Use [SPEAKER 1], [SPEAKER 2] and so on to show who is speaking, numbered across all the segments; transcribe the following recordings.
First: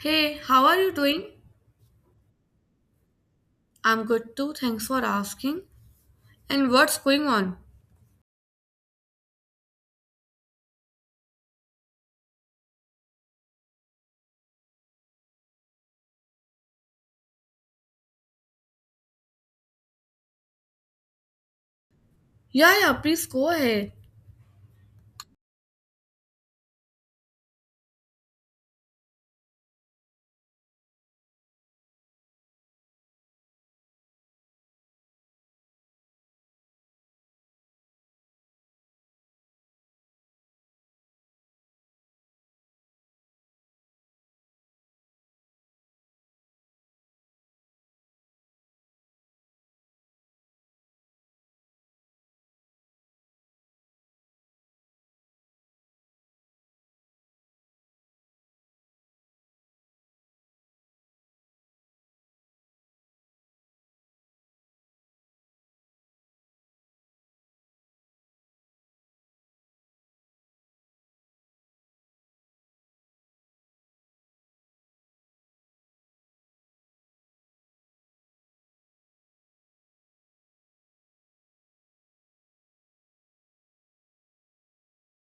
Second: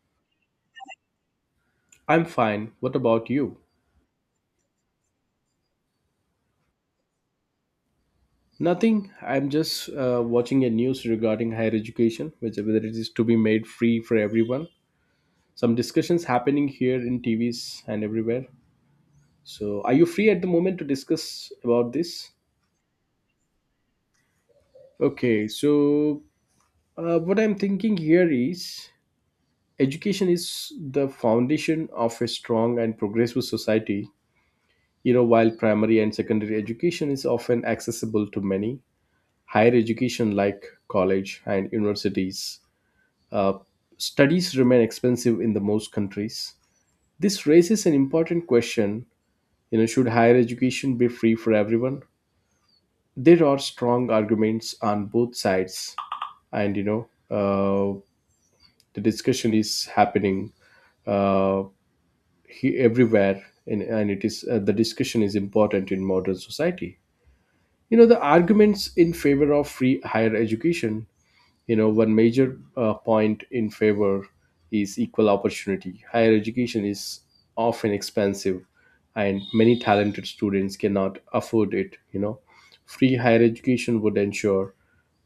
[SPEAKER 1] Hey, how are you doing?
[SPEAKER 2] I'm fine. What about you?
[SPEAKER 1] I'm good too, thanks for asking. And what's going on?
[SPEAKER 2] Nothing. I'm just watching a news regarding higher education, which whether it is to be made free for everyone. Some discussions happening here in TVs and everywhere. So, are you free at the moment to discuss about this?
[SPEAKER 1] Yeah, yeah, please go ahead.
[SPEAKER 2] Okay. So, what I'm thinking here is education is the foundation of a strong and progressive society. You know, while primary and secondary education is often accessible to many, higher education like college and universities uh, studies remain expensive in the most countries. This raises an important question. Should higher education be free for everyone? There are strong arguments on both sides, and the discussion is happening, uh, everywhere, and it is, the discussion is important in modern society. The arguments in favor of free higher education. One major point in favor is equal opportunity. Higher education is often expensive, and many talented students cannot afford it. Free higher education would ensure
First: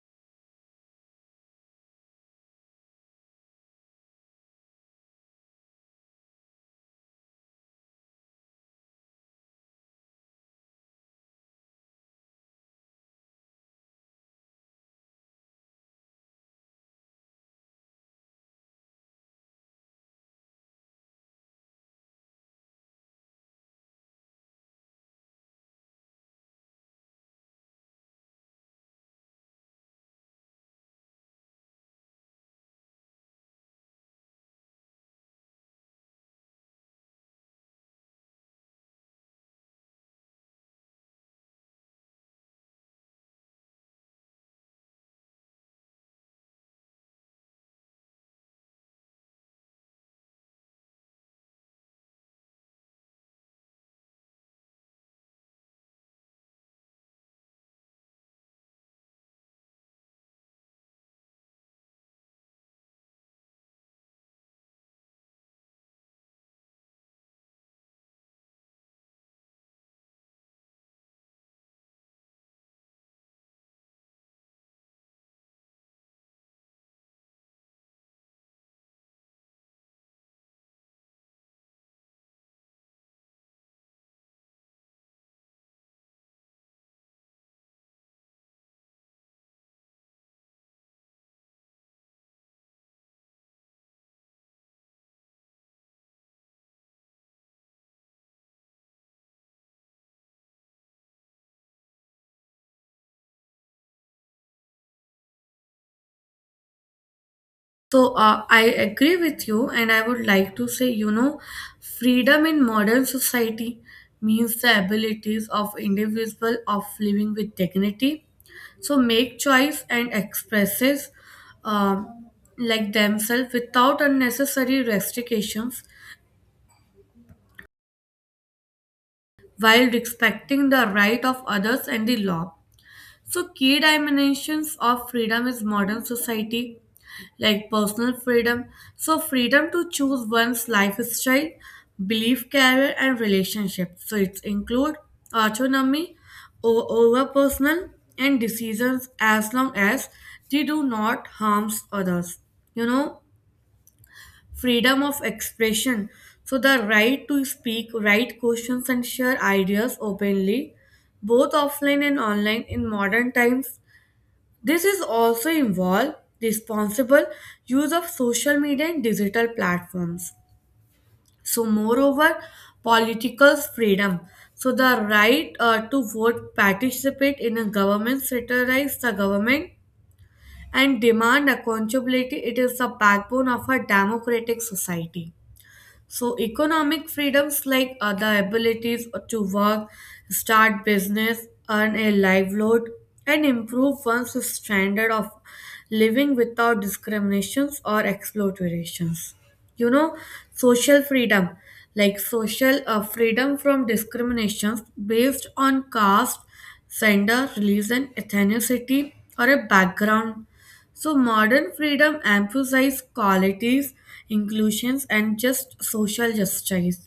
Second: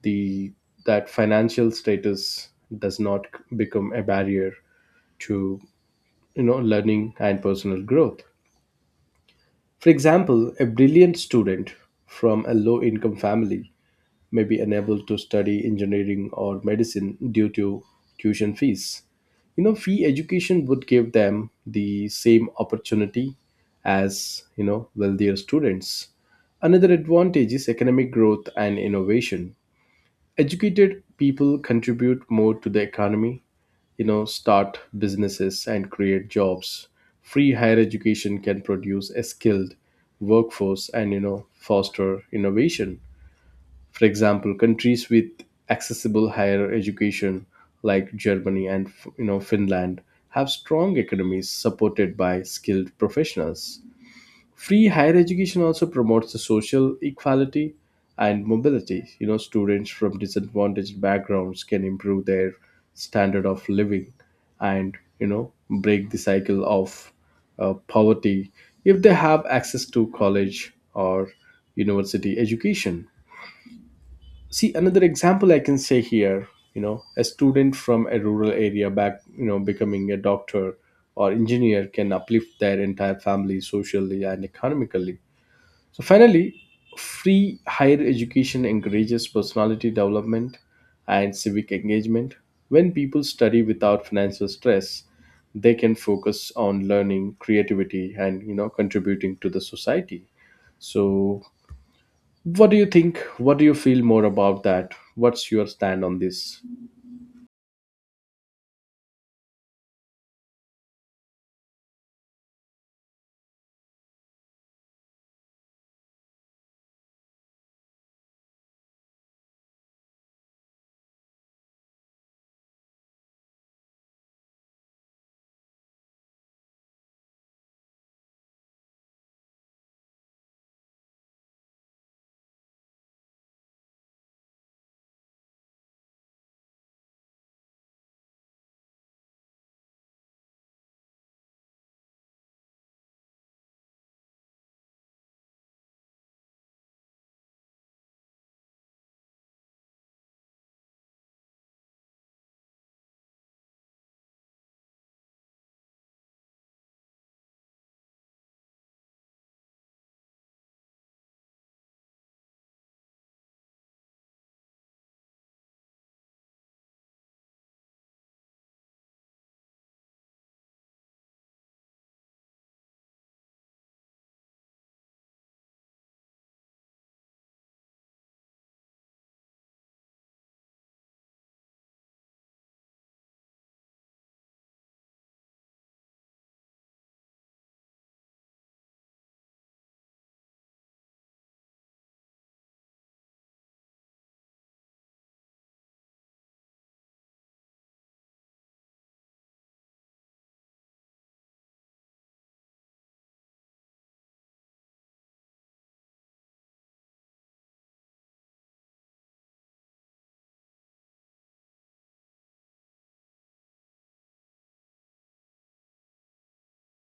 [SPEAKER 2] the that financial status does not become a barrier to learning and personal growth. For example, a brilliant student from a low income family may be unable to study engineering or medicine due to tuition fees. Free education would give them the same opportunity as wealthier students. Another advantage is economic growth and innovation. Educated people contribute more to the economy, start businesses and create jobs. Free higher education can produce a skilled workforce and, foster innovation. For example, countries with accessible higher education like Germany and Finland have strong economies supported by skilled professionals. Free higher education also promotes the social equality and mobility. Students from disadvantaged backgrounds can improve their standard of living and break the cycle of poverty if they have access to college or university education. See another example I can say here. A student from a rural area back you know becoming a doctor or engineer can uplift their entire family socially and economically. So finally, free higher education encourages personality development and civic engagement. When people study without financial stress, they can focus on learning, creativity, and contributing to the society. So what do you think? What do you feel more about that? What's your stand on this?
[SPEAKER 1] So, I agree with you, and I would like to say, you know, freedom in modern society means the abilities of individual of living with dignity. So, make choice and expresses um, like themselves without unnecessary restrictions while respecting the right of others and the law. So, key dimensions of freedom is modern society, like personal freedom. So, freedom to choose one's lifestyle, belief, career, and relationship. So, it include autonomy over personal and decisions as long as they do not harm others. You know, freedom of expression. So, the right to speak, write questions, and share ideas openly, both offline and online in modern times, this is also involve responsible use of social media and digital platforms. So, moreover, political freedom. So, the right to vote, participate in a government, satirize the government, and demand accountability. It is the backbone of a democratic society. So, economic freedoms like the abilities to work, start business, earn a livelihood, and improve one's standard of living without discriminations or exploitations. You know, social freedom like social freedom from discriminations based on caste, gender, religion, ethnicity, or a background, so modern freedom emphasizes qualities, inclusions, and just social justice.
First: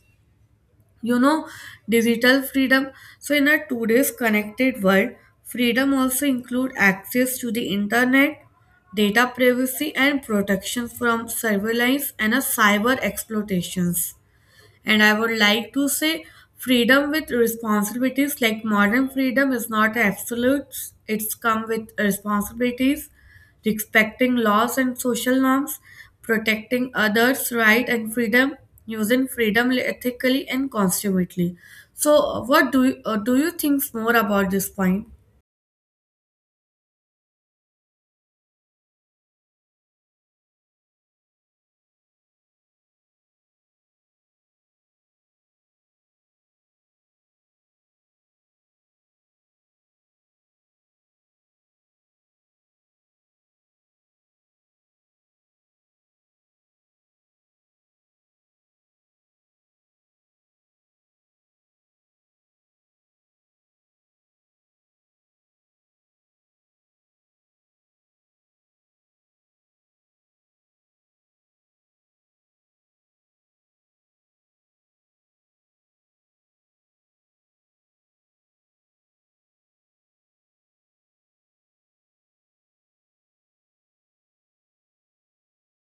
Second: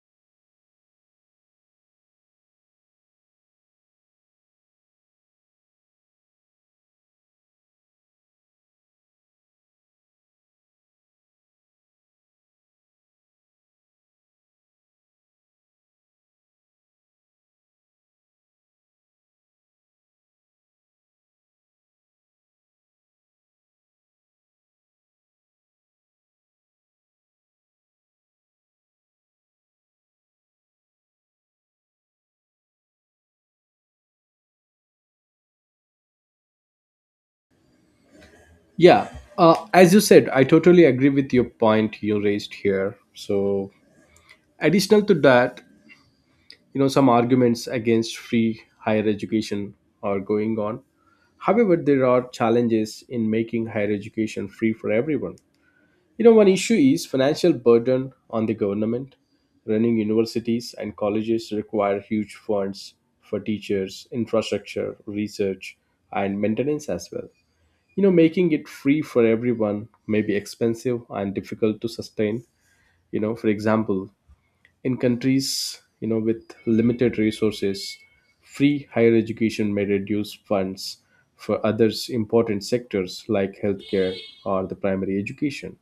[SPEAKER 1] You know, digital freedom. So in a today's connected world, freedom also include access to the internet, data privacy, and protection from surveillance and a cyber exploitations. And I would like to say freedom with responsibilities, like modern freedom is not absolute, it's come with responsibilities, respecting laws and social norms, protecting others' right and freedom, using freedom ethically and consummately. So, what do you think more about this point?
[SPEAKER 2] Yeah, as you said, I totally agree with your point you raised here. So additional to that, some arguments against free higher education are going on. However, there are challenges in making higher education free for everyone. One issue is financial burden on the government. Running universities and colleges require huge funds for teachers, infrastructure, research, and maintenance as well. Making it free for everyone may be expensive and difficult to sustain. For example, in countries, with limited resources, free higher education may reduce funds for others important sectors like healthcare or the primary education.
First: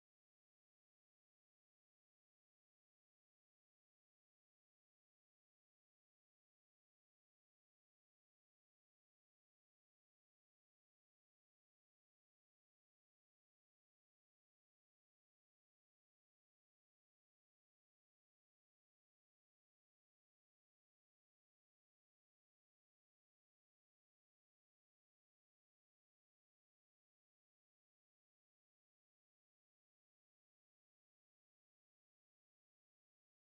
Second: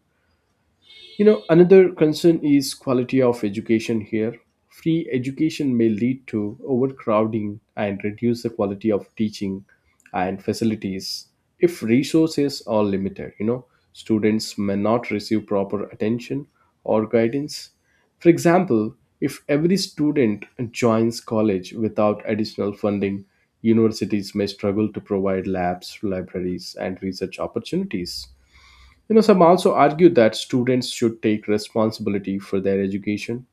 [SPEAKER 2] Another concern is quality of education here. Free education may lead to overcrowding and reduce the quality of teaching and facilities if resources are limited. Students may not receive proper attention or guidance. For example, if every student joins college without additional funding, universities may struggle to provide labs, libraries, and research opportunities. Some also argue that students should take responsibility for their education.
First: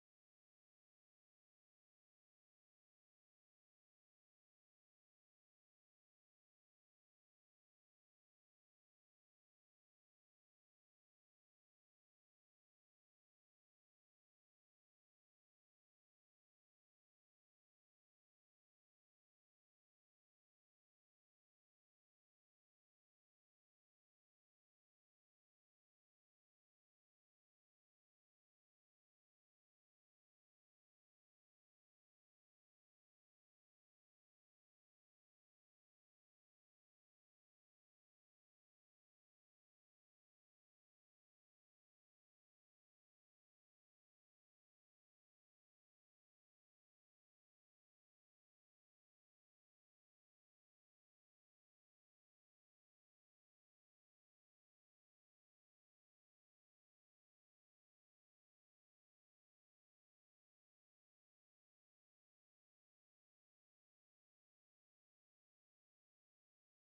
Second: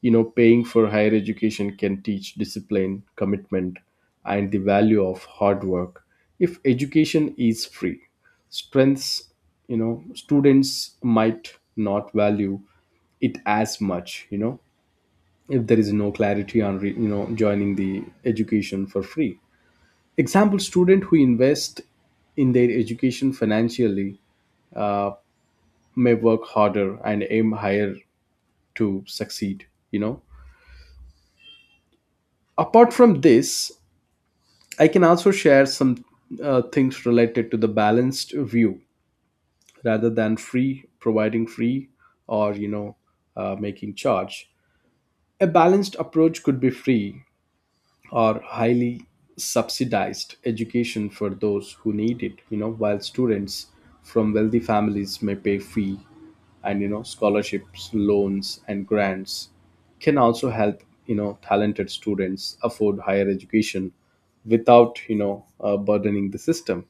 [SPEAKER 2] Paying for higher education can teach discipline, commitment, and the value of hard work if education is free. Strengths, students might not value it as much, if there is no clarity on, joining the education for free. Example, student who invest in their education financially uh, may work harder and aim higher to succeed. Apart from this, I can also share some things related to the balanced view rather than free providing free or making charge. A balanced approach could be free or highly subsidized education for those who need it, while students from wealthy families may pay fee. And scholarships, loans, and grants can also help talented students afford higher education without burdening the system.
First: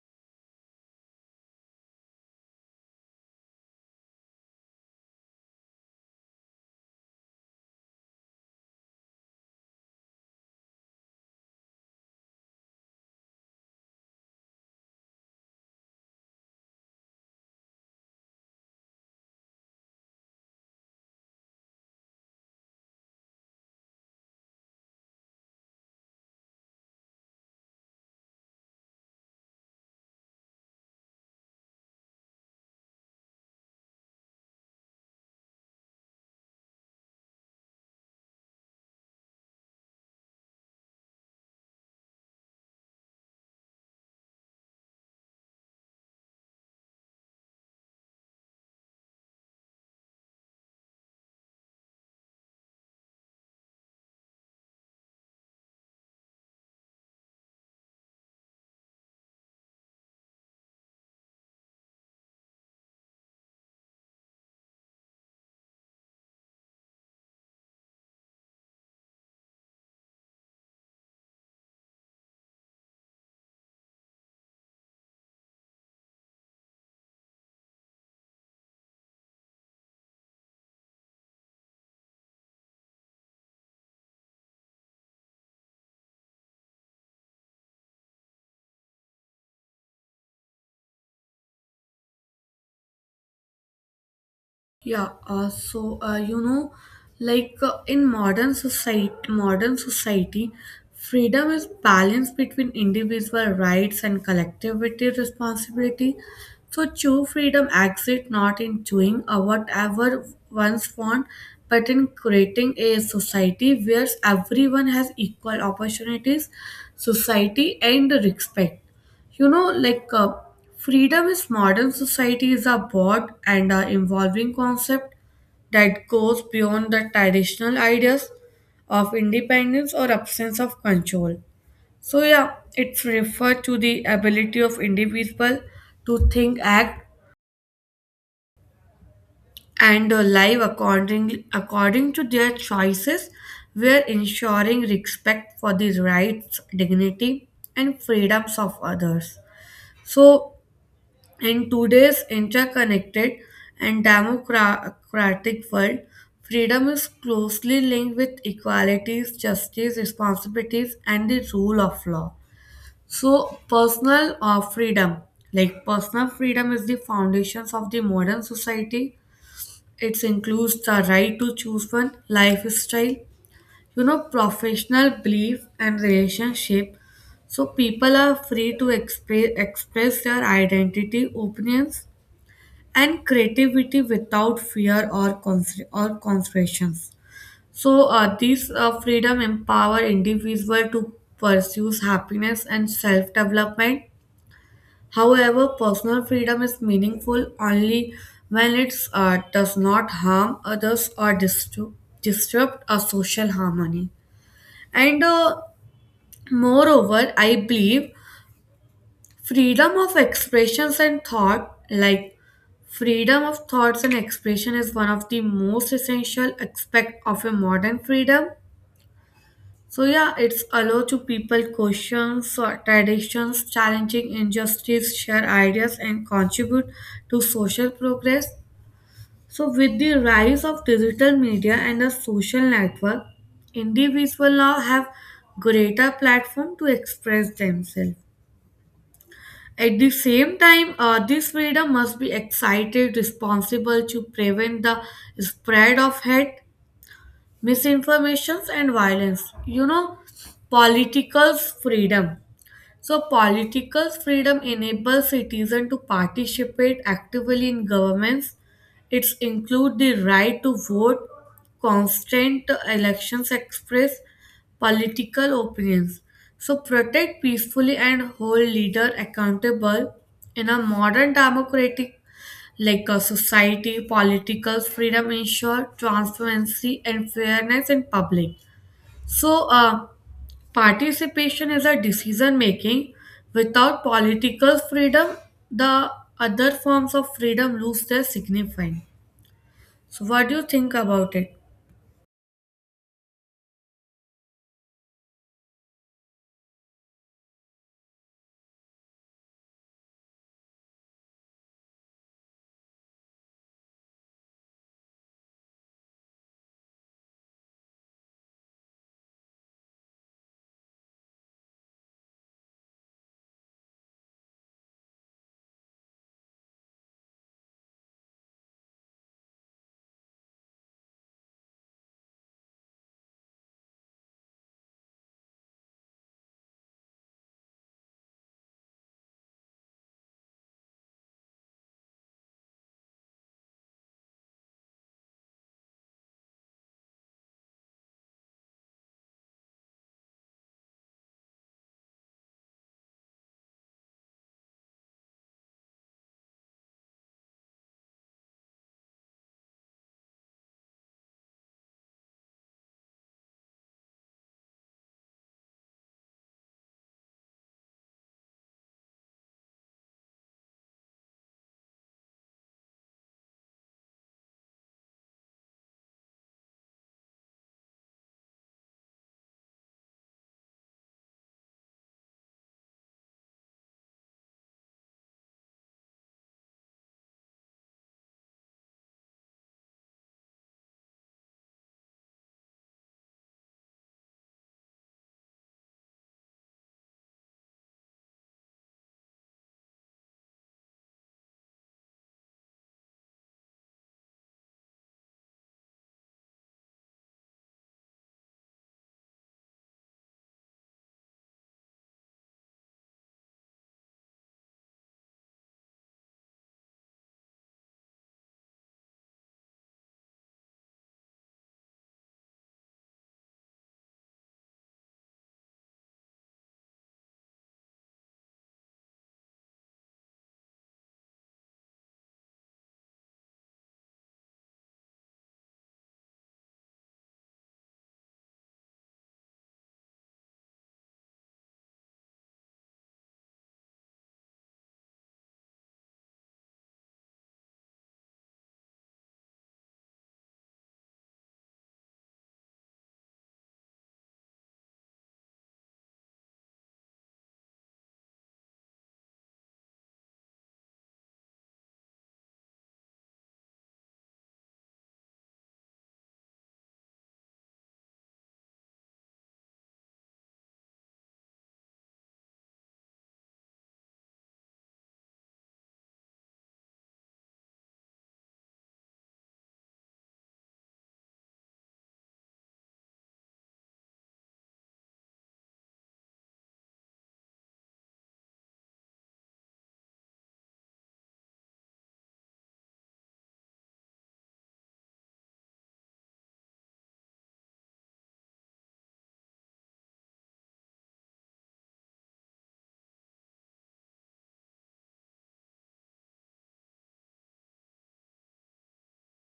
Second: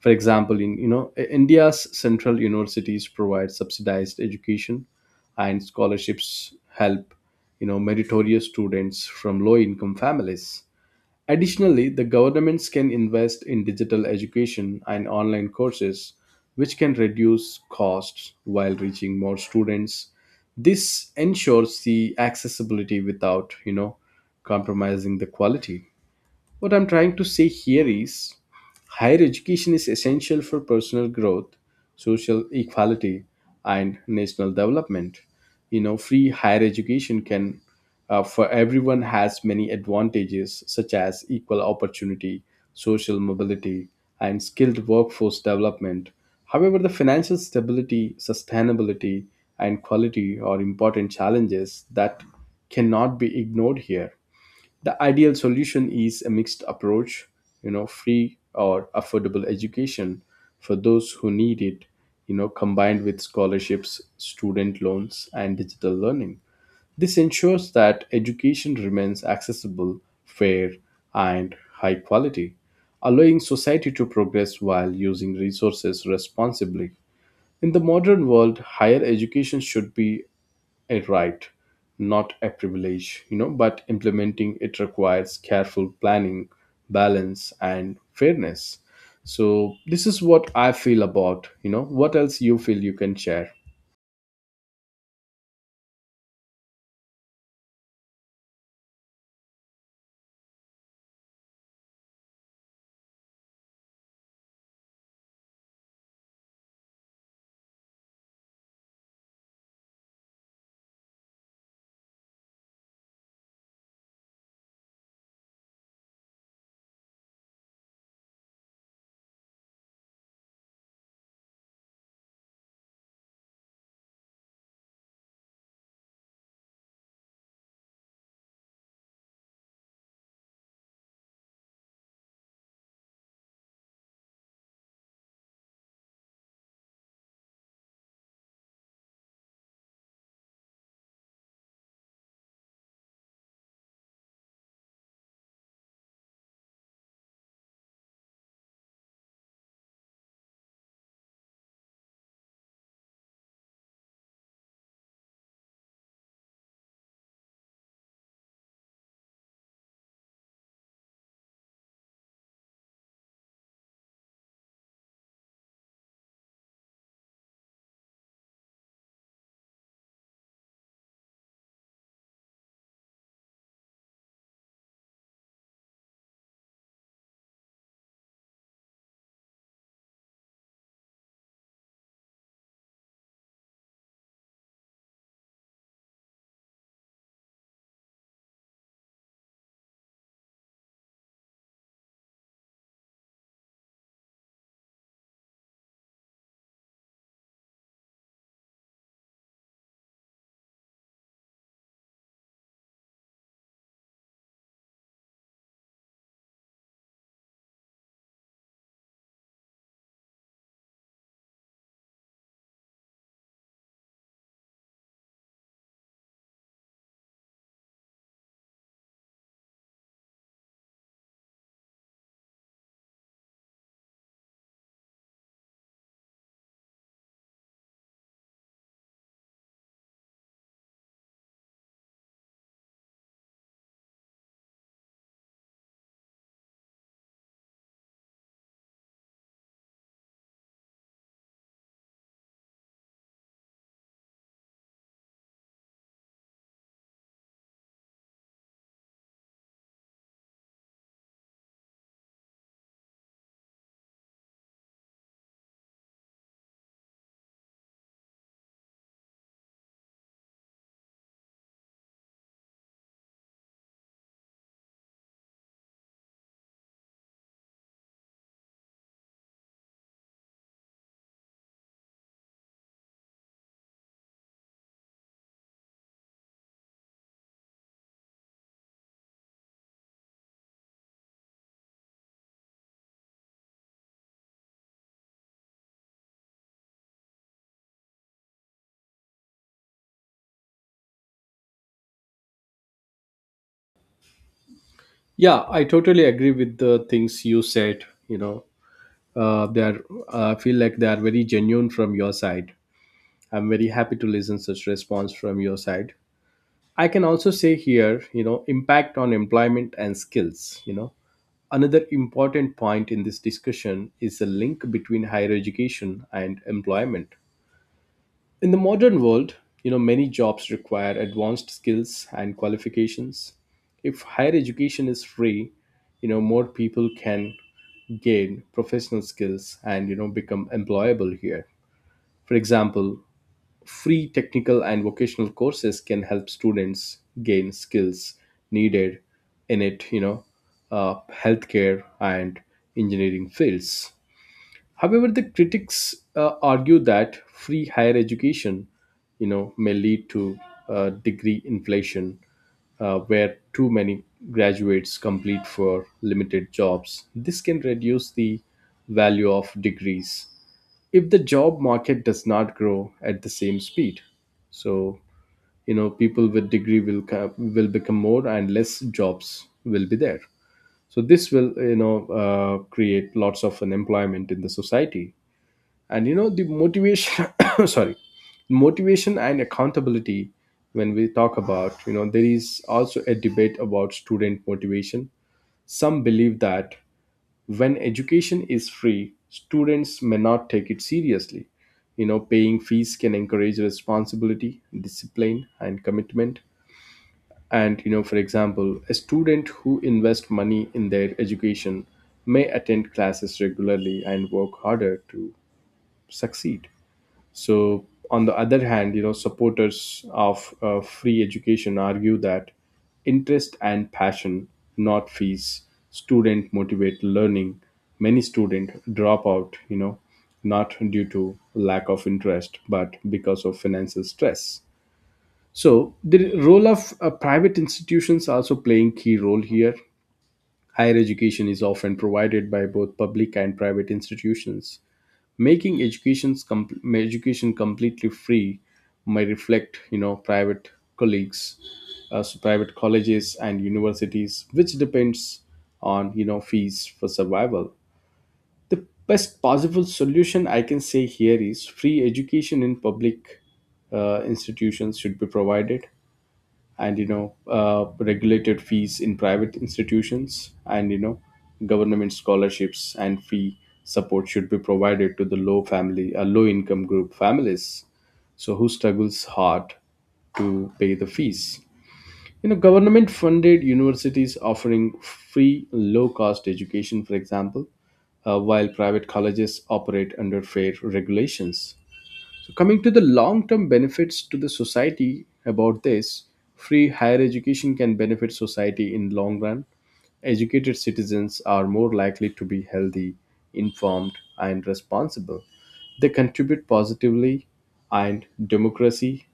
[SPEAKER 2] For example, in India's central universities provide subsidized education, and scholarships help meritorious students from low income families. Additionally, the governments can invest in digital education and online courses, which can reduce costs while reaching more students. This ensures the accessibility without compromising the quality. What I'm trying to say here is higher education is essential for personal growth, social equality, and national development. Free higher education can, for everyone, has many advantages such as equal opportunity, social mobility, and skilled workforce development. However, the financial stability, sustainability, and quality are important challenges that cannot be ignored here. The ideal solution is a mixed approach. Free or affordable education for those who need it, combined with scholarships, student loans, and digital learning. This ensures that education remains accessible, fair, and high quality, allowing society to progress while using resources responsibly. In the modern world, higher education should be a right, not a privilege, but implementing it requires careful planning, balance, and fairness. So, this is what I feel about, what else you feel you can share.
[SPEAKER 1] Yeah, you know, like in modern society, freedom is balance between individual rights and collectivity responsibility. So true freedom exists not in doing whatever one's want, but in creating a society where everyone has equal opportunities, society, and respect. You know, like freedom is modern society is a broad and evolving concept that goes beyond the traditional ideas of independence or absence of control. So yeah, it's referred to the ability of individual to think, act, and live according to their choices, where ensuring respect for the rights, dignity, and freedoms of others. So in today's interconnected and democratic world, freedom is closely linked with equalities, justice, responsibilities, and the rule of law. So, personal freedom, like personal freedom, is the foundations of the modern society. It includes the right to choose one lifestyle, you know, professional belief and relationship. So people are free to express their identity, opinions, and creativity without fear or constraints. So this freedom empower individual to pursue happiness and self development. However, personal freedom is meaningful only when it does not harm others or disturb disrupt a social harmony. And moreover, I believe freedom of expressions and thought, like freedom of thoughts and expression, is one of the most essential aspect of a modern freedom. So yeah, it's allow to people questions or traditions, challenging injustice, share ideas, and contribute to social progress. So with the rise of digital media and the social network, individuals now have greater platform to express themselves. At the same time, this freedom must be excited, responsible to prevent the spread of hate, misinformations, and violence. You know, political freedom. So political freedom enables citizens to participate actively in governments. It's include the right to vote, constant elections express political opinions. So protect peacefully and hold leader accountable in a modern democratic like a society, political freedom ensure transparency and fairness in public. So, participation is a decision making. Without political freedom, the other forms of freedom lose their significance. So, what do you think about it?
[SPEAKER 2] Yeah, I totally agree with the things you said. They are, I feel like they are very genuine from your side. I'm very happy to listen such response from your side. I can also say here, impact on employment and skills. Another important point in this discussion is the link between higher education and employment. In the modern world, many jobs require advanced skills and qualifications. If higher education is free, more people can gain professional skills and become employable here. For example, free technical and vocational courses can help students gain skills needed in it, healthcare and engineering fields. However, the critics argue that free higher education, may lead to degree inflation, where too many graduates complete for limited jobs. This can reduce the value of degrees if the job market does not grow at the same speed. So people with degree will become more and less jobs will be there. So this will create lots of unemployment in the society. And the motivation sorry motivation and accountability. When we talk about, there is also a debate about student motivation. Some believe that when education is free, students may not take it seriously. Paying fees can encourage responsibility, discipline, and commitment. And for example, a student who invests money in their education may attend classes regularly and work harder to succeed. So, on the other hand, supporters of free education argue that interest and passion, not fees, student motivate learning. Many students drop out, not due to lack of interest, but because of financial stress. So, the role of private institutions also playing key role here. Higher education is often provided by both public and private institutions, making education completely free may reflect private colleagues. So private colleges and universities which depends on fees for survival. The best possible solution I can say here is free education in public institutions should be provided, and regulated fees in private institutions, and government scholarships and fee support should be provided to the low income group families. So who struggles hard to pay the fees. Government funded universities offering free low cost education, for example, while private colleges operate under fair regulations. So, coming to the long term benefits to the society about this, free higher education can benefit society in long run. Educated citizens are more likely to be healthy, informed, and responsible. They contribute positively and democracy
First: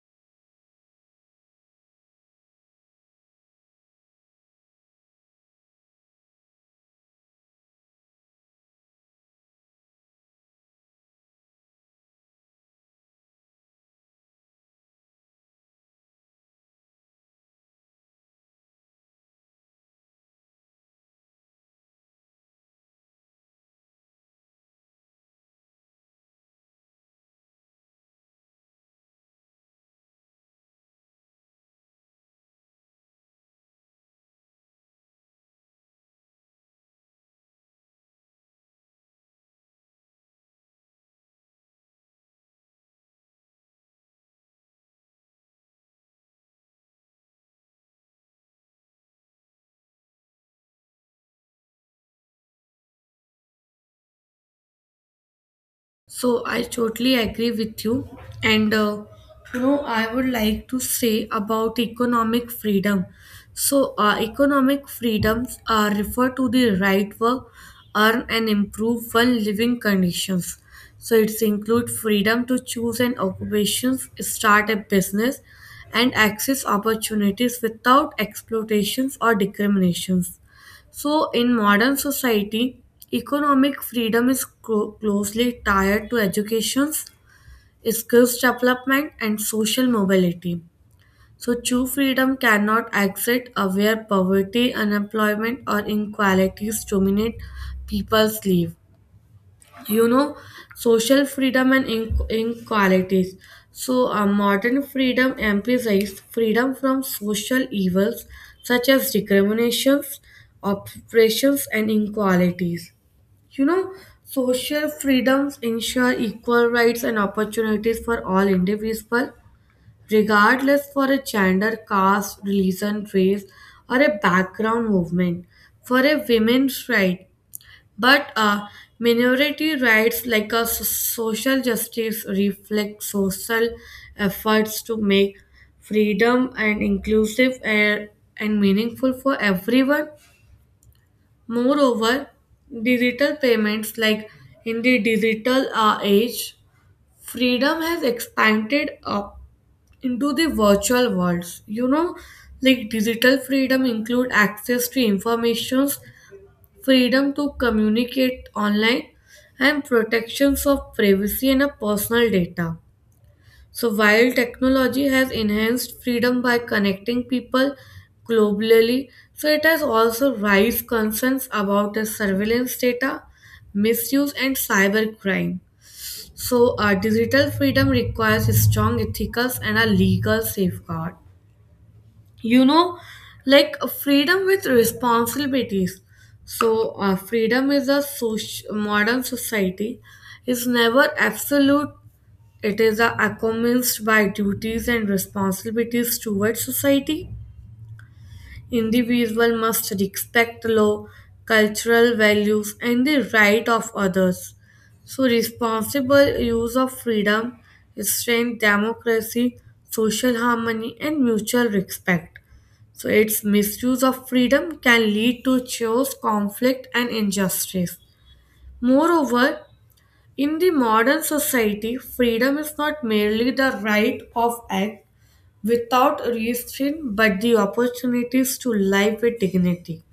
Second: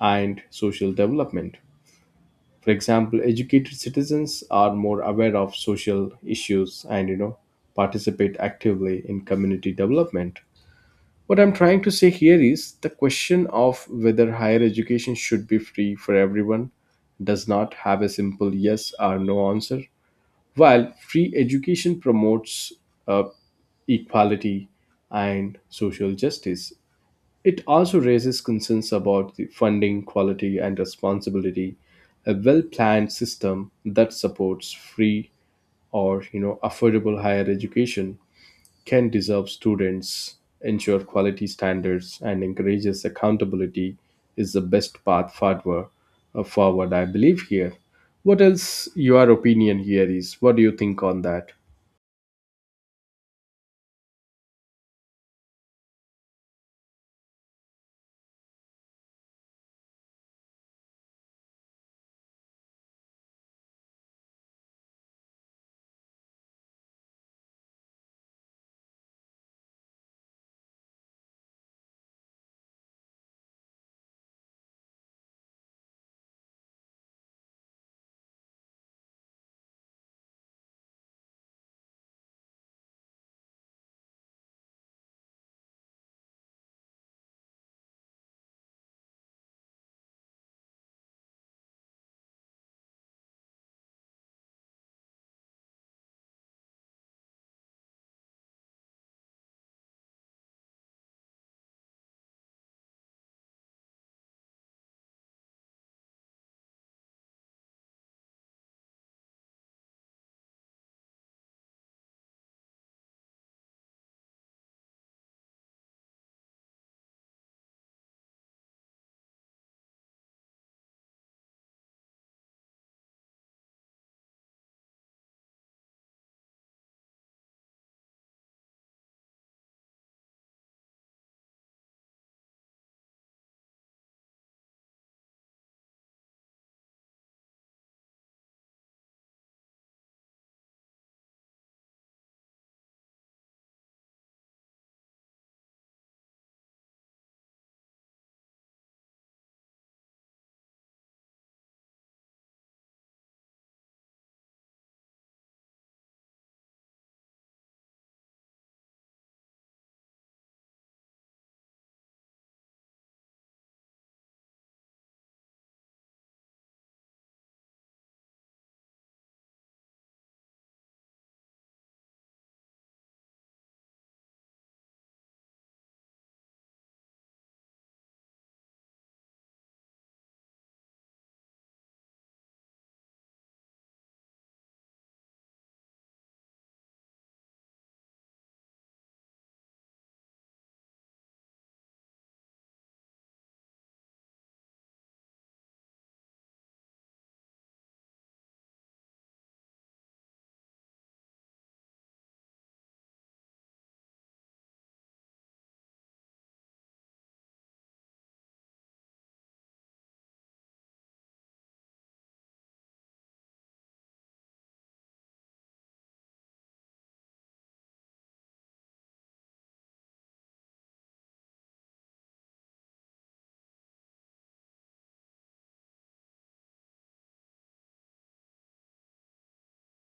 [SPEAKER 2] and social development. For example, educated citizens are more aware of social issues, and participate actively in community development. What I'm trying to say here is the question of whether higher education should be free for everyone does not have a simple yes or no answer. While free education promotes uh, equality and social justice, it also raises concerns about the funding quality and responsibility. A well-planned system that supports free or affordable higher education can deserve students, ensure quality standards, and encourages accountability is the best path forward. Forward, I believe here. What else your opinion here is? What do you think on that?
[SPEAKER 1] So I totally agree with you. And you know, I would like to say about economic freedom. So, economic freedoms refer to the right work, earn and improve one living conditions. So it's include freedom to choose an occupation, start a business, and access opportunities without exploitations or discriminations. So, in modern society, economic freedom is closely tied to education, skills development, and social mobility. So, true freedom cannot exist where poverty, unemployment, or inequalities dominate people's life. You know, social freedom and inequalities. So, modern freedom emphasizes freedom from social evils such as discriminations, oppressions, and inequalities. You know, social freedoms ensure equal rights and opportunities for all individuals regardless for a gender, caste, religion, race, or a background movement for a women's right. But minority rights, like a social justice, reflect social efforts to make freedom and inclusive and meaningful for everyone. Moreover, digital payments, like in the digital age, freedom has expanded up into the virtual worlds. You know, like digital freedom include access to information, freedom to communicate online, and protections of privacy and personal data. So, while technology has enhanced freedom by connecting people globally, so it has also raised concerns about the surveillance data, misuse, and cybercrime. So, digital freedom requires strong ethical and a legal safeguard. You know, like freedom with responsibilities. So, freedom is a modern society is never absolute, it is a accompanied by duties and responsibilities towards society. Individual must respect law, cultural values, and the right of others. So responsible use of freedom strengthens democracy, social harmony, and mutual respect, so its misuse of freedom can lead to chaos, conflict, and injustice. Moreover, in the modern society, freedom is not merely the right of act without restraint but the opportunities to live with dignity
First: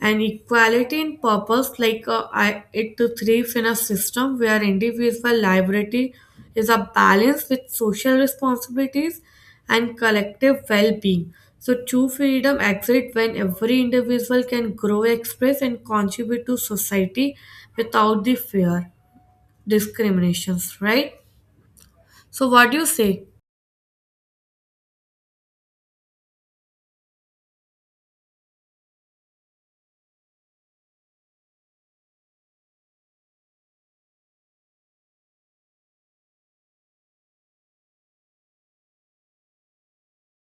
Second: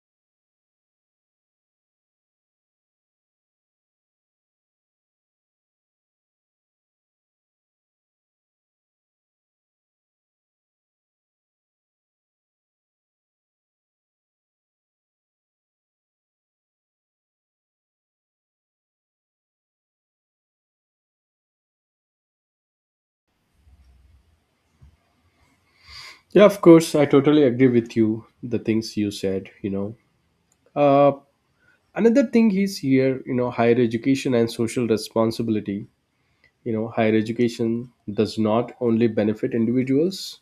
[SPEAKER 1] and equality in purpose, like a I it to thrive in a system where individual liberty is a balance with social responsibilities and collective well-being. So true freedom exists when every individual can grow express and contribute to society without the fear discriminations right. So what do you say?
[SPEAKER 2] Yeah, of course, I totally agree with you. The things you said. Uh, another thing is here, you know, higher education and social responsibility. You know, higher education does not only benefit individuals;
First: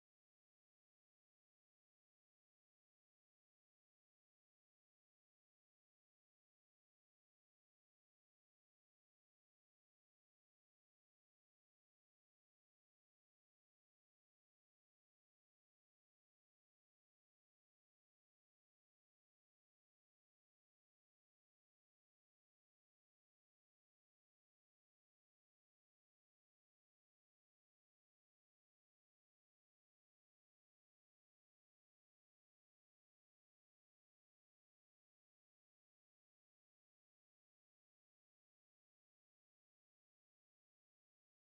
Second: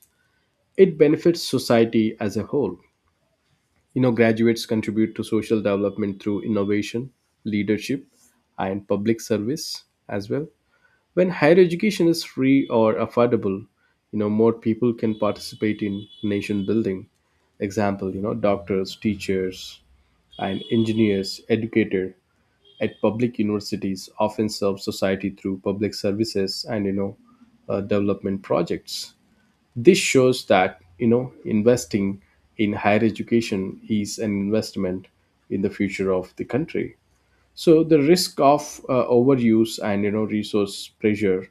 [SPEAKER 2] it benefits society as a whole. You know, graduates contribute to social development through innovation, leadership, and public service as well. When higher education is free or affordable, you know, more people can participate in nation building. Example, you know, doctors, teachers, and engineers, educator at public universities often serve society through public services and development projects. This shows that you know investing in higher education is an investment in the future of the country. So the risk of overuse and you know resource pressure,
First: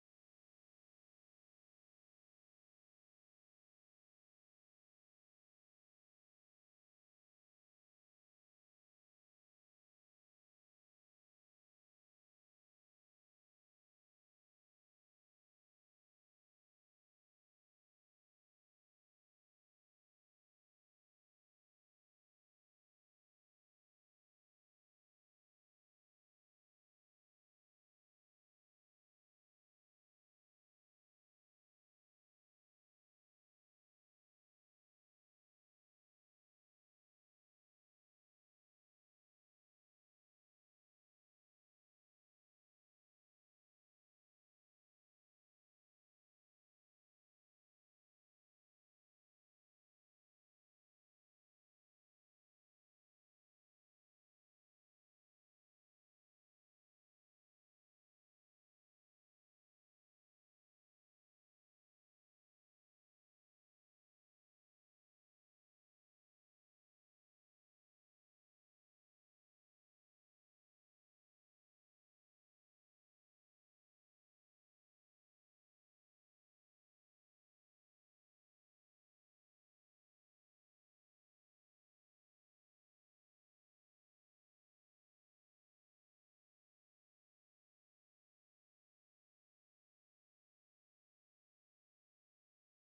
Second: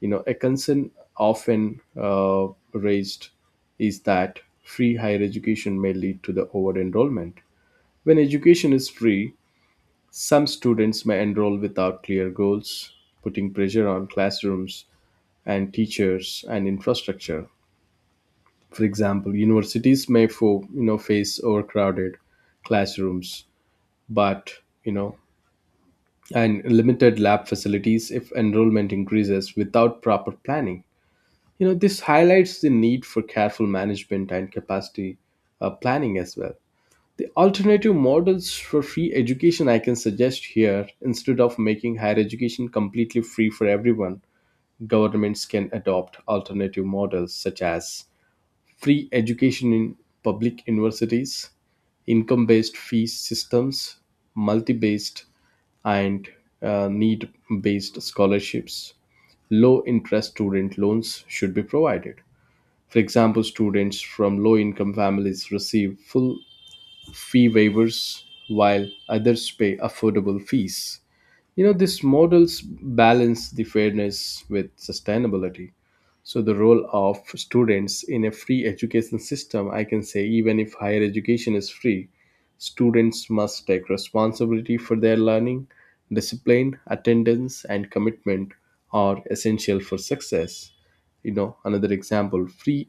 [SPEAKER 2] you know, a concern often raised is that free higher education may lead to the over enrollment. When education is free, some students may enroll without clear goals, putting pressure on classrooms and teachers and infrastructure. For example, universities may you know face overcrowded classrooms, but you know and limited lab facilities if enrollment increases without proper planning. You know this highlights the need for careful management and capacity planning as well. The alternative models for free education I can suggest here instead of making higher education completely free for everyone, governments can adopt alternative models such as free education in public universities, income based fee systems, multi based and need based scholarships. Low interest student loans should be provided. For example, students from low income families receive full fee waivers while others pay affordable fees. You know, these models balance the fairness with sustainability. So, the role of students in a free education system, I can say, even if higher education is free, students must take responsibility for their learning. Discipline, attendance, and commitment are essential for success. You know, another example free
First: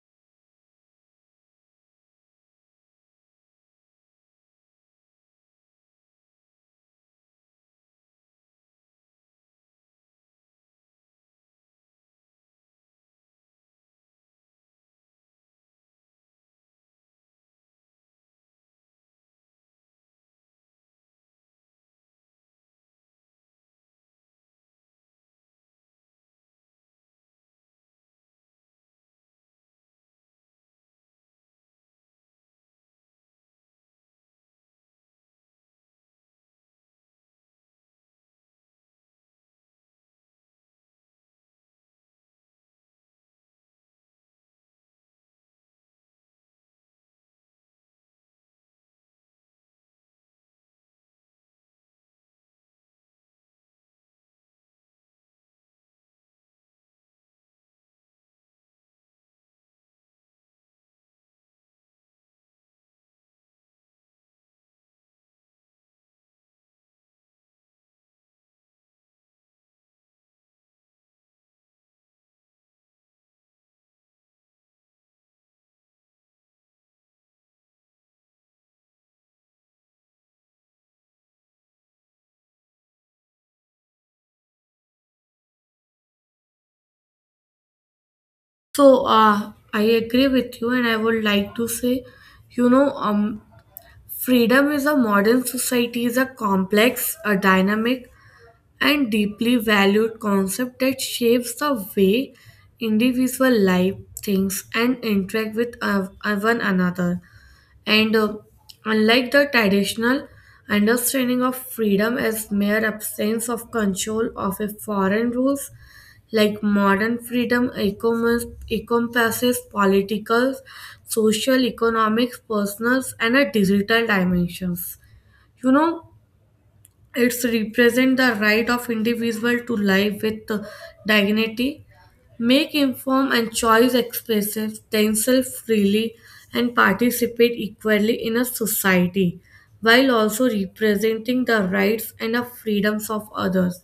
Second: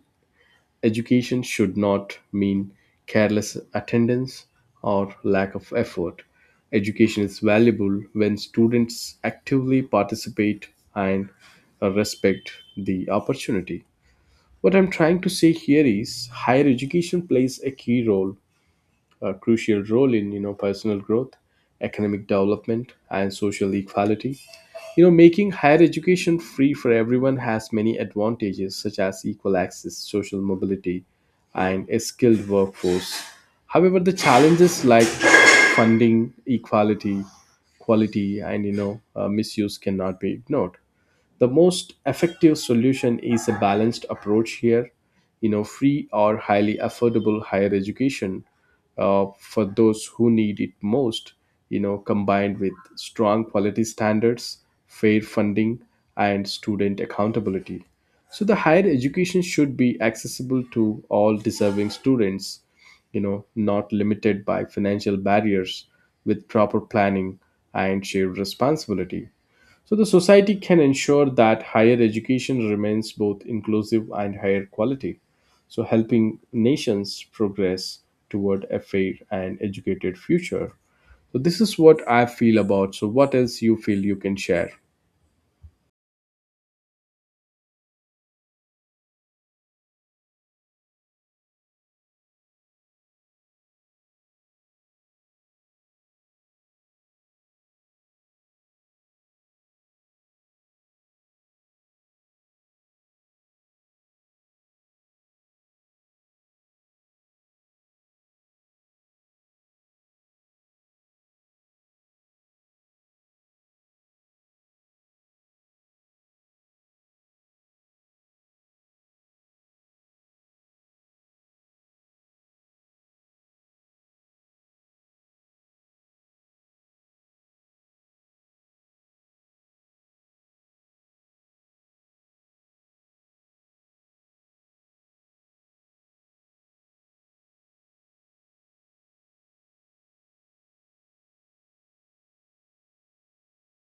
[SPEAKER 2] education should not mean careless attendance or lack of effort. Education is valuable when students actively participate and respect the opportunity. What I'm trying to say here is higher education plays a key role, a crucial role in you know personal growth, economic development, and social equality. You know, making higher education free for everyone has many advantages such as equal access, social mobility, and a skilled workforce. However, the challenges like funding, equality, quality, and misuse cannot be ignored. The most effective solution is a balanced approach here, you know, free or highly affordable higher education for those who need it most, you know, combined with strong quality standards, fair funding, and student accountability. So the higher education should be accessible to all deserving students, you know, not limited by financial barriers. With proper planning and shared responsibility, so the society can ensure that higher education remains both inclusive and higher quality, so helping nations progress toward a fair and educated future. So this is what I feel about. So what else you feel you can share?
[SPEAKER 1] So I agree with you and I would like to say, you know, freedom is a modern society is a complex, a dynamic, and deeply valued concept that shapes the way individual live, thinks, and interact with one another. And unlike the traditional understanding of freedom as mere absence of control of a foreign rules, like modern freedom encompasses political, social, economic, personal, and a digital dimensions. You know, it's represent the right of individual to live with dignity, make informed and choice expressions themselves freely and participate equally in a society while also representing the rights and the freedoms of others.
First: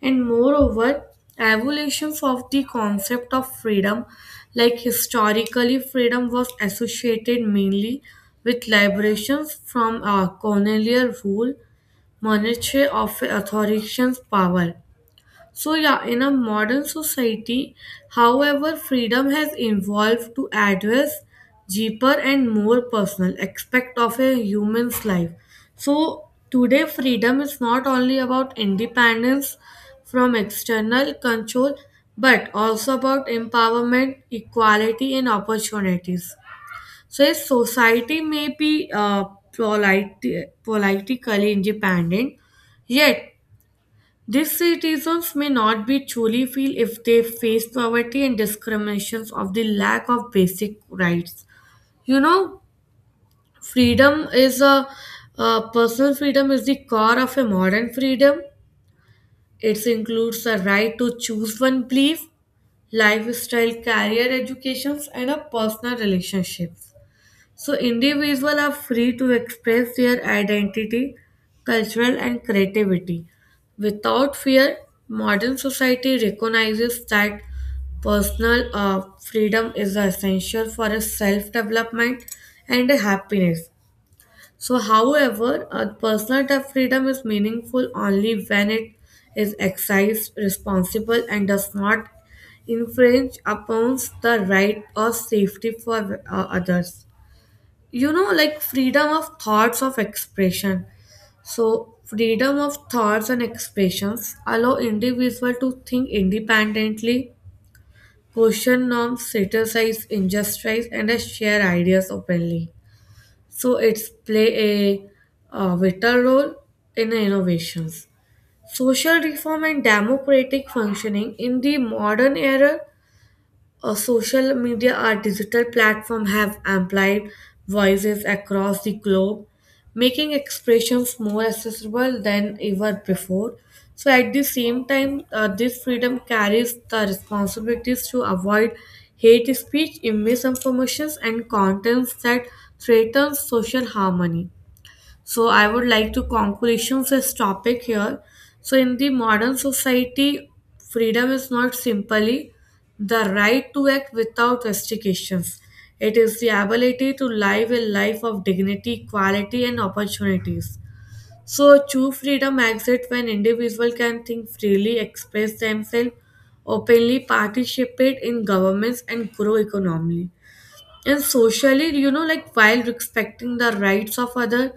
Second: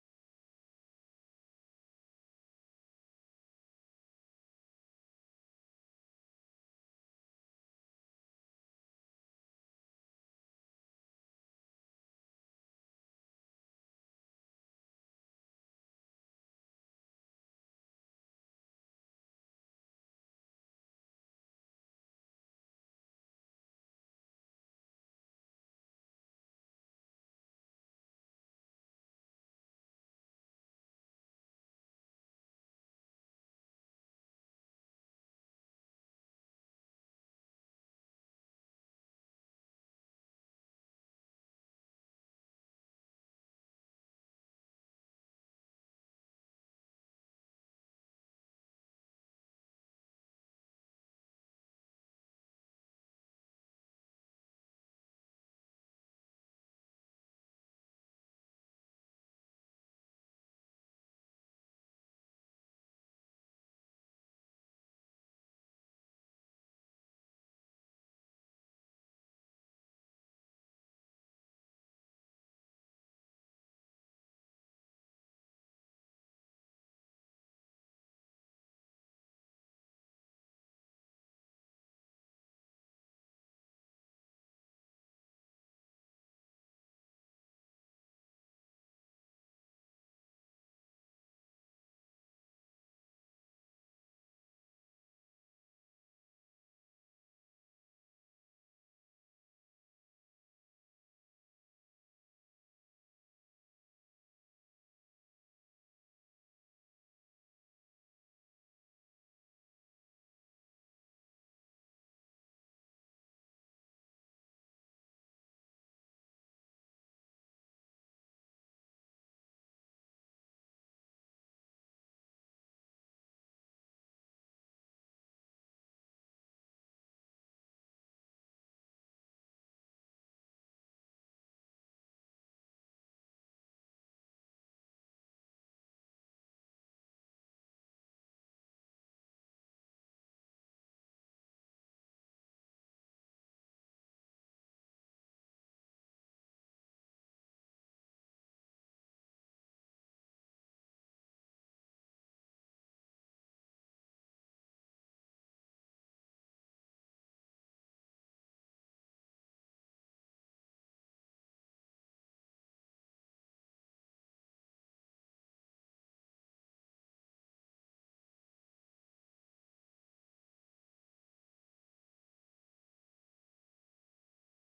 [SPEAKER 1] And moreover, evolutions of the concept of freedom, like historically, freedom was associated mainly with liberations from colonial rule, monarchy of authoritarian power. So yeah, in a modern society, however, freedom has evolved to address deeper and more personal aspect of a human's life. So today, freedom is not only about independence from external control, but also about empowerment, equality, and opportunities. Says society may be politically independent, yet these citizens may not be truly feel if they face poverty and discriminations of the lack of basic rights. You know, freedom is a personal freedom is the core of a modern freedom. It includes a right to choose one belief, lifestyle, career, educations, and a personal relationships. So individuals are free to express their identity, cultural and creativity. Without fear, modern society recognizes that personal freedom is essential for a self-development and a happiness. So however, personal freedom is meaningful only when it is exercised responsible and does not infringe upon the right or safety for others. You know, like freedom of thoughts of expression. So freedom of thoughts and expressions allow individual to think independently, question norms, criticize injustice, and share ideas openly. So it's play a, vital role in innovations, social reform, and democratic functioning in the modern era. Social media or digital platforms have amplified voices across the globe, making expressions more accessible than ever before. So, at the same time, this freedom carries the responsibilities to avoid hate speech, misinformations, and contents that threaten social harmony. So I would like to conclusion this topic here. So in the modern society, freedom is not simply the right to act without restrictions. It is the ability to live a life of dignity, equality, and opportunities. So true freedom exists when individuals can think freely, express themselves openly, participate in governments, and grow economically and socially, you know, like while respecting the rights of other.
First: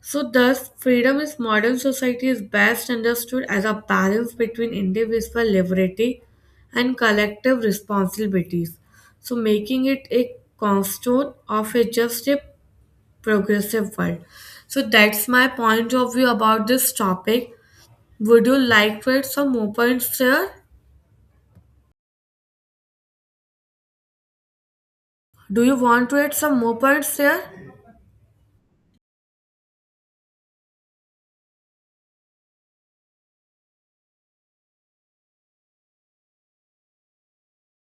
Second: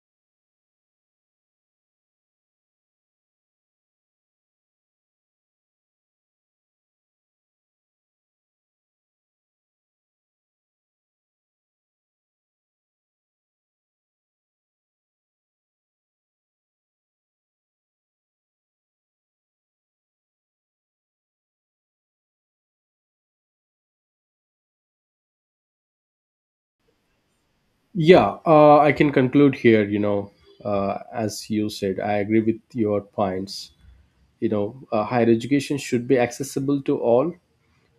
[SPEAKER 1] So, thus, freedom in modern society is best understood as a balance between individual liberty and collective responsibilities, so making it a cornerstone of a just a progressive world. So, that's my point of view about this topic. Would you like to add some more points there? Do you want to add some more points there?
[SPEAKER 2] Yeah, I can conclude here. You know, as you said, I agree with your points. You know, higher education should be accessible to all,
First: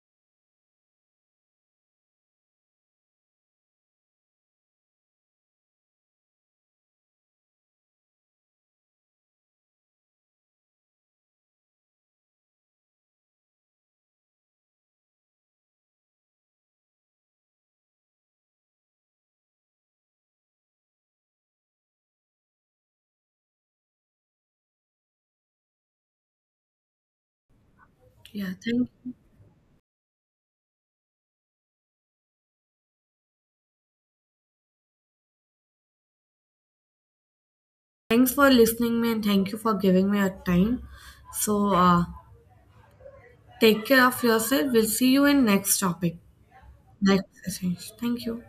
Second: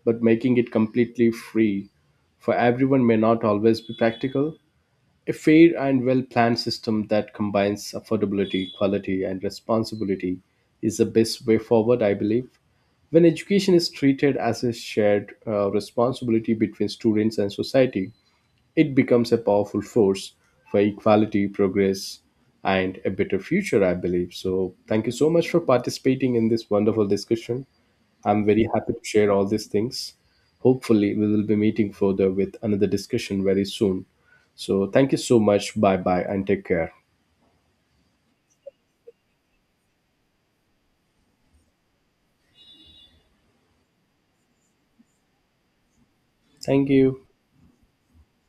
[SPEAKER 2] but making it completely free for everyone may not always be practical. A fair and well planned system that combines affordability, quality, and responsibility is the best way forward, I believe. When education is treated as a shared responsibility between students and society, it becomes a powerful force for equality, progress, and a better future, I believe. So, thank you so much for participating in this wonderful discussion. I'm
[SPEAKER 1] Yeah,
[SPEAKER 2] very
[SPEAKER 1] thank,
[SPEAKER 2] happy to share all these things. Hopefully, we will be meeting further with another discussion very soon. So, thank you so much. Bye bye and take care.
[SPEAKER 1] Thanks for listening me and thank you for giving me your time. So, take care of yourself. We'll see you in next topic.
[SPEAKER 2] Thank
[SPEAKER 1] Next
[SPEAKER 2] you.
[SPEAKER 1] session. Thank you.